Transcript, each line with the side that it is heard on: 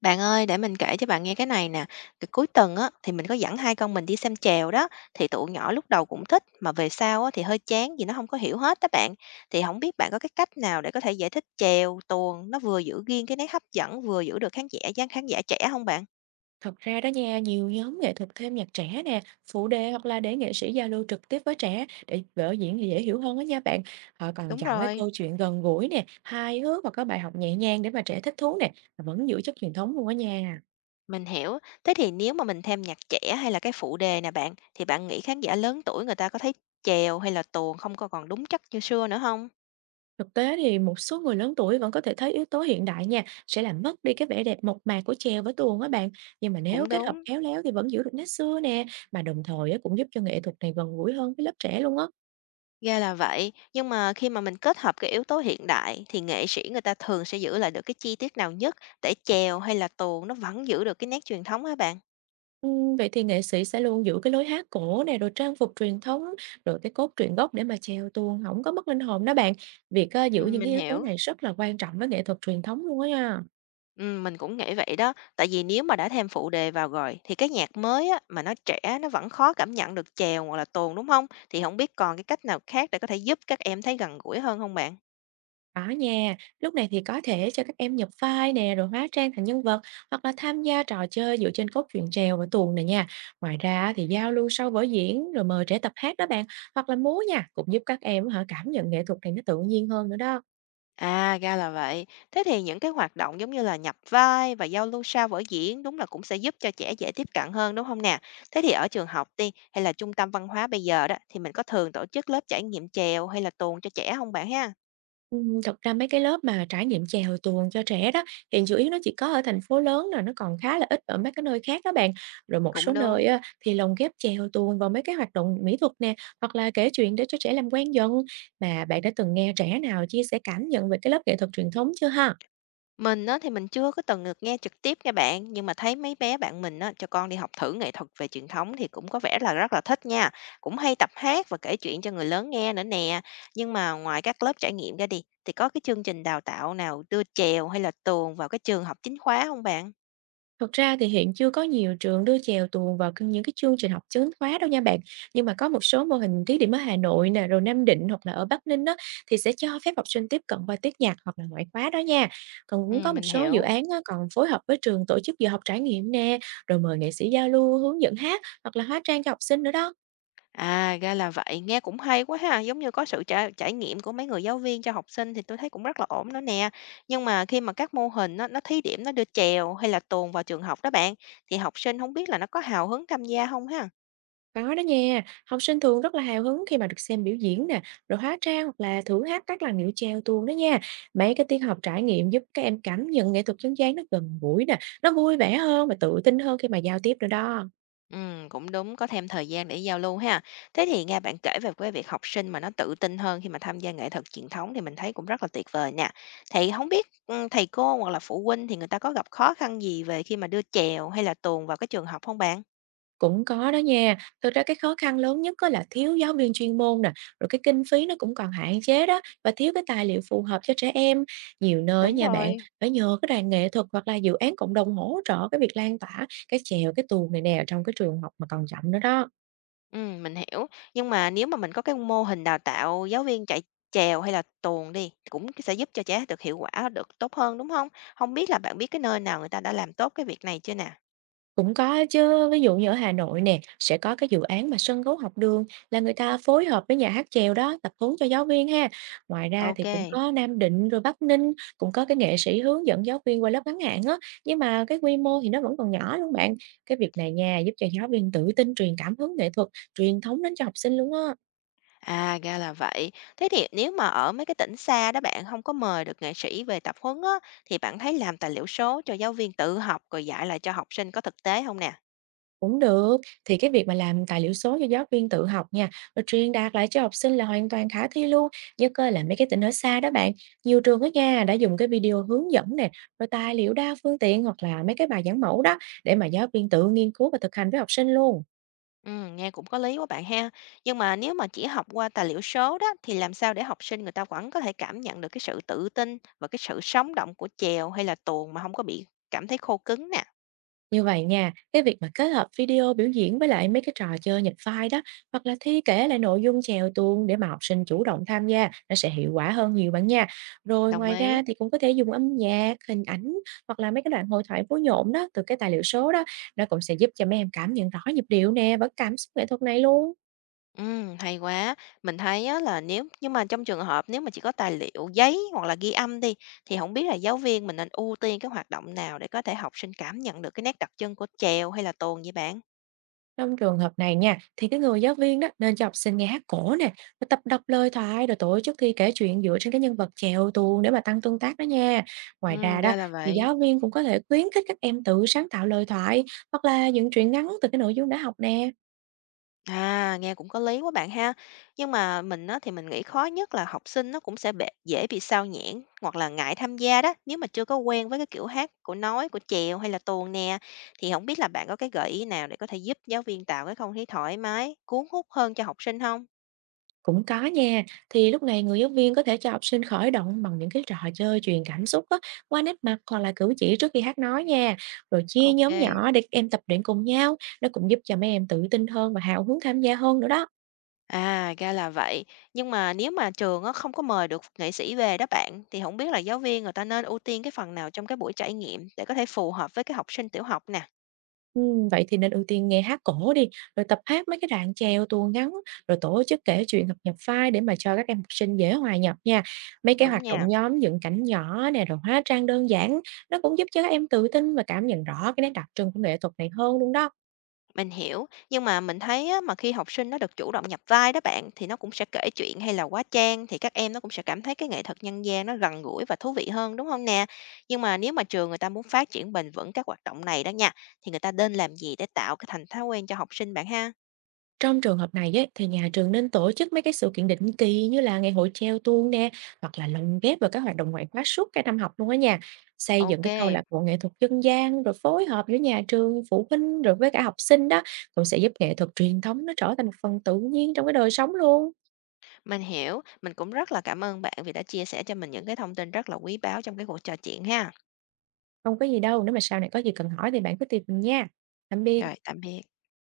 left: Bạn ơi, để mình kể cho bạn nghe cái này nè. Cái cuối tuần á, thì mình có dẫn hai con mình đi xem chèo đó. Thì tụi nhỏ lúc đầu cũng thích, mà về sau á, thì hơi chán vì nó không có hiểu hết đó bạn. Thì không biết bạn có cái cách nào để có thể giải thích chèo, tuồng, nó vừa giữ riêng cái nét hấp dẫn, vừa giữ được khán giả, dáng khán giả trẻ không bạn?
right: Thật ra đó nha, nhiều nhóm nghệ thuật thêm nhạc trẻ nè, phụ đề hoặc là để nghệ sĩ giao lưu trực tiếp với trẻ để vở diễn dễ hiểu hơn đó nha bạn. Họ còn
left: Đúng
right: chọn cái
left: rồi.
right: câu chuyện gần gũi nè, hài hước và có bài học nhẹ nhàng để mà trẻ thích thú nè, và vẫn giữ chất truyền thống luôn đó nha.
left: Mình hiểu. Thế thì nếu mà mình thêm nhạc trẻ hay là cái phụ đề nè bạn, thì bạn nghĩ khán giả lớn tuổi người ta có thấy chèo hay là tuồng không có còn đúng chất như xưa nữa không?
right: Thực tế thì một số người lớn tuổi vẫn có thể thấy yếu tố hiện đại nha, sẽ làm mất đi cái vẻ đẹp mộc mạc của chèo với tuồng á bạn. Nhưng mà nếu
left: Cũng
right: kết hợp
left: đúng.
right: khéo léo thì vẫn giữ được nét xưa nè, mà đồng thời á, cũng giúp cho nghệ thuật này gần gũi hơn với lớp trẻ luôn á.
left: Ra là vậy, nhưng mà khi mà mình kết hợp cái yếu tố hiện đại thì nghệ sĩ người ta thường sẽ giữ lại được cái chi tiết nào nhất để chèo hay là tuồng nó vẫn giữ được cái nét truyền thống hả bạn?
right: Vậy thì nghệ sĩ sẽ luôn giữ cái lối hát cổ này rồi trang phục truyền thống, rồi cái cốt truyện gốc để mà treo tuồng, không có mất linh hồn đó bạn. Việc,
left: Ừ,
right: giữ những cái
left: mình
right: yếu tố
left: hiểu.
right: này rất là quan trọng với nghệ thuật truyền thống luôn á nha.
left: Ừ, mình cũng nghĩ vậy đó, tại vì nếu mà đã thêm phụ đề vào rồi thì cái nhạc mới á, mà nó trẻ nó vẫn khó cảm nhận được chèo hoặc là tuồng đúng không? Thì không biết còn cái cách nào khác để có thể giúp các em thấy gần gũi hơn không bạn?
right: Đó nha, lúc này thì có thể cho các em nhập vai nè, rồi hóa trang thành nhân vật, hoặc là tham gia trò chơi dựa trên cốt truyện trèo và tuồng này nha. Ngoài ra thì giao lưu sau vở diễn, rồi mời trẻ tập hát đó bạn, hoặc là múa nha, cũng giúp các em hả, cảm nhận nghệ thuật này nó tự nhiên hơn nữa đó.
left: À, ra là vậy. Thế thì những cái hoạt động giống như là nhập vai và giao lưu sau vở diễn đúng là cũng sẽ giúp cho trẻ dễ tiếp cận hơn đúng không nè? Thế thì ở trường học đi hay là trung tâm văn hóa bây giờ đó thì mình có thường tổ chức lớp trải nghiệm chèo hay là tuồng cho trẻ không bạn ha?
right: Thật ra mấy cái lớp mà trải nghiệm chèo tuồng cho trẻ đó, hiện chủ yếu nó chỉ có ở thành phố lớn nè, nó còn khá là ít ở mấy cái nơi khác đó bạn. Rồi một số
left: Cũng
right: nơi
left: đúng.
right: á, thì lồng ghép chèo tuồng vào mấy cái hoạt động mỹ thuật nè, hoặc là kể chuyện để cho trẻ làm quen dần. Mà bạn đã từng nghe trẻ nào chia sẻ cảm nhận về cái lớp nghệ thuật truyền thống chưa ha?
left: Mình á, thì mình chưa có từng được nghe trực tiếp nha bạn, nhưng mà thấy mấy bé bạn mình á, cho con đi học thử nghệ thuật về truyền thống thì cũng có vẻ là rất là thích nha. Cũng hay tập hát và kể chuyện cho người lớn nghe nữa nè. Nhưng mà ngoài các lớp trải nghiệm ra đi, thì có cái chương trình đào tạo nào đưa chèo hay là tuồng vào cái trường học chính khóa không bạn?
right: Thực ra thì hiện chưa có nhiều trường đưa chèo tuồng vào những cái chương trình học chính khóa đâu nha bạn. Nhưng mà có một số mô hình thí điểm ở Hà Nội nè, rồi Nam Định hoặc là ở Bắc Ninh đó thì sẽ cho phép học sinh tiếp cận qua tiết nhạc hoặc là ngoại khóa đó nha. Còn
left: Ừ,
right: cũng có một
left: mình
right: số dự
left: hiểu.
right: án á, còn phối hợp với trường tổ chức giờ học trải nghiệm nè, rồi mời nghệ sĩ giao lưu, hướng dẫn hát hoặc là hóa trang cho học sinh nữa đó.
left: À, ra là vậy, nghe cũng hay quá ha, giống như có sự trải trải nghiệm của mấy người giáo viên cho học sinh thì tôi thấy cũng rất là ổn đó nè. Nhưng mà khi mà các mô hình nó thí điểm nó đưa chèo hay là tuồng vào trường học đó bạn, thì học sinh không biết là nó có hào hứng tham gia không ha?
right: Có đó nha, học sinh thường rất là hào hứng khi mà được xem biểu diễn nè, rồi hóa trang hoặc là thử hát các làn điệu chèo tuồng đó nha. Mấy cái tiết học trải nghiệm giúp các em cảm nhận nghệ thuật dân gian nó gần gũi nè, nó vui vẻ hơn và tự tin hơn khi mà giao tiếp nữa đó.
left: Cũng đúng, có thêm thời gian để giao lưu ha. Thế thì nghe bạn kể về cái việc học sinh mà nó tự tin hơn khi mà tham gia nghệ thuật truyền thống thì mình thấy cũng rất là tuyệt vời nè. Thì không biết, thầy cô hoặc là phụ huynh thì người ta có gặp khó khăn gì về khi mà đưa chèo hay là tuồng vào cái trường học không bạn?
right: Cũng có đó nha, thực ra cái khó khăn lớn nhất có là thiếu giáo viên chuyên môn nè, rồi cái kinh phí nó cũng còn hạn chế đó và thiếu cái tài liệu phù hợp cho trẻ em. Nhiều nơi
left: Đúng
right: nha bạn
left: rồi.
right: phải nhờ cái đoàn nghệ thuật hoặc là dự án cộng đồng hỗ trợ cái việc lan tỏa cái chèo cái tuồng này nè trong cái trường học mà còn chậm nữa đó.
left: Mình hiểu. Nhưng mà nếu mà mình có cái mô hình đào tạo giáo viên chạy chèo hay là tuồng đi, cũng sẽ giúp cho trẻ được hiệu quả được tốt hơn, đúng không không biết là bạn biết cái nơi nào người ta đã làm tốt cái việc này chưa nè?
right: Cũng có á chứ, ví dụ như ở Hà Nội nè, sẽ có cái dự án mà sân khấu học đường là người ta phối hợp với nhà hát chèo đó, tập huấn cho giáo viên ha. Ngoài ra thì
left: Ok,
right: cũng có Nam Định rồi Bắc Ninh, cũng có cái nghệ sĩ hướng dẫn giáo viên qua lớp ngắn hạn á, nhưng mà cái quy mô thì nó vẫn còn nhỏ luôn bạn. Cái việc này nha, giúp cho giáo viên tự tin truyền cảm hứng nghệ thuật, truyền thống đến cho học sinh luôn á.
left: à, ra là vậy. Thế thì nếu mà ở mấy cái tỉnh xa đó bạn không có mời được nghệ sĩ về tập huấn á, thì bạn thấy làm tài liệu số cho giáo viên tự học rồi dạy lại cho học sinh có thực tế không nè?
right: Cũng được, thì cái việc mà làm tài liệu số cho giáo viên tự học nha, rồi truyền đạt lại cho học sinh là hoàn toàn khả thi luôn, nhất á là mấy cái tỉnh ở xa đó bạn. Nhiều trường ở nha đã dùng cái video hướng dẫn nè, rồi tài liệu đa phương tiện hoặc là mấy cái bài giảng mẫu đó để mà giáo viên tự nghiên cứu và thực hành với học sinh luôn.
left: Nghe cũng có lý quá bạn ha. Nhưng mà nếu mà chỉ học qua tài liệu số đó thì làm sao để học sinh người ta vẫn có thể cảm nhận được cái sự tự tin và cái sự sống động của chèo hay là tuồng mà không có bị cảm thấy khô cứng nè.
right: Như vậy nha, cái việc mà kết hợp video biểu diễn với lại mấy cái trò chơi nhập vai đó hoặc là thi kể lại nội dung chèo tuồng để mà học sinh chủ động tham gia nó sẽ hiệu quả hơn nhiều bạn nha. Rồi
left: Đồng
right: ngoài
left: ý.
right: ra thì cũng có thể dùng âm nhạc, hình ảnh hoặc là mấy cái đoạn hội thoại phối nhộn đó từ cái tài liệu số đó, nó cũng sẽ giúp cho mấy em cảm nhận rõ nhịp điệu nè và cảm xúc nghệ thuật này luôn.
left: Hay quá. Mình thấy á, là nếu nhưng mà trong trường hợp nếu mà chỉ có tài liệu giấy hoặc là ghi âm đi thì không biết là giáo viên mình nên ưu tiên cái hoạt động nào để có thể học sinh cảm nhận được cái nét đặc trưng của chèo hay là tuồng vậy bạn?
right: Trong trường hợp này nha, thì cái người giáo viên đó nên cho học sinh nghe hát cổ nè, rồi tập đọc lời thoại rồi tổ chức thi kể chuyện dựa trên cái nhân vật chèo tuồng để mà tăng tương tác đó nha. Ngoài ra
left: Ừ,
right: đó,
left: ra là
right: thì
left: vậy.
right: giáo viên cũng có thể khuyến khích các em tự sáng tạo lời thoại hoặc là dựng truyện ngắn từ cái nội dung đã học nè.
left: À, nghe cũng có lý quá bạn ha. Nhưng mà mình á, thì mình nghĩ khó nhất là học sinh nó cũng sẽ bệ, dễ bị sao nhãng hoặc là ngại tham gia đó. Nếu mà chưa có quen với cái kiểu hát của nói, của chèo hay là tuồng nè, thì không biết là bạn có cái gợi ý nào để có thể giúp giáo viên tạo cái không khí thoải mái, cuốn hút hơn cho học sinh không?
right: Cũng có nha, thì lúc này người giáo viên có thể cho học sinh khởi động bằng những cái trò chơi truyền cảm xúc á, qua nét mặt hoặc là cử chỉ trước khi hát nói nha. Rồi chia
left: Ok,
right: nhóm nhỏ để các em tập luyện cùng nhau, nó cũng giúp cho mấy em tự tin hơn và hào hứng tham gia hơn nữa đó.
left: à, ra là vậy. Nhưng mà nếu mà trường á, không có mời được nghệ sĩ về đó bạn, thì không biết là giáo viên người ta nên ưu tiên cái phần nào trong cái buổi trải nghiệm để có thể phù hợp với cái học sinh tiểu học nè.
right: Vậy thì nên ưu tiên nghe hát cổ đi, rồi tập hát mấy cái đoạn chèo, tuồng ngắn, rồi tổ chức kể chuyện hoặc nhập vai để mà cho các em học sinh dễ hòa nhập nha. Mấy cái
left: Đúng
right: hoạt động
left: nha.
right: nhóm dựng cảnh nhỏ nè, rồi hóa trang đơn giản, nó cũng giúp cho các em tự tin và cảm nhận rõ cái nét đặc trưng của nghệ thuật này hơn luôn đó.
left: Mình hiểu, nhưng mà mình thấy á, mà khi học sinh nó được chủ động nhập vai đó bạn thì nó cũng sẽ kể chuyện hay là hóa trang thì các em nó cũng sẽ cảm thấy cái nghệ thuật nhân gian nó gần gũi và thú vị hơn đúng không nè? Nhưng mà nếu mà trường người ta muốn phát triển bền vững các hoạt động này đó nha thì người ta nên làm gì để tạo cái thành thói quen cho học sinh bạn ha?
right: Trong trường hợp này ấy, thì nhà trường nên tổ chức mấy cái sự kiện định kỳ như là ngày hội treo tuôn nè hoặc là lồng ghép vào các hoạt động ngoại khóa suốt cả năm học luôn á nha. Xây dựng
left: Ok,
right: cái câu lạc bộ nghệ thuật dân gian rồi phối hợp giữa nhà trường, phụ huynh rồi với cả học sinh đó cũng sẽ giúp nghệ thuật truyền thống nó trở thành một phần tự nhiên trong cái đời sống luôn.
left: mình hiểu. Mình cũng rất là cảm ơn bạn vì đã chia sẻ cho mình những cái thông tin rất là quý báu trong cái cuộc trò chuyện ha.
right: Không có gì đâu, nếu mà sau này có gì cần hỏi thì bạn cứ tìm mình nha. Tạm
left: Rồi,
right: biệt.
left: tạm biệt.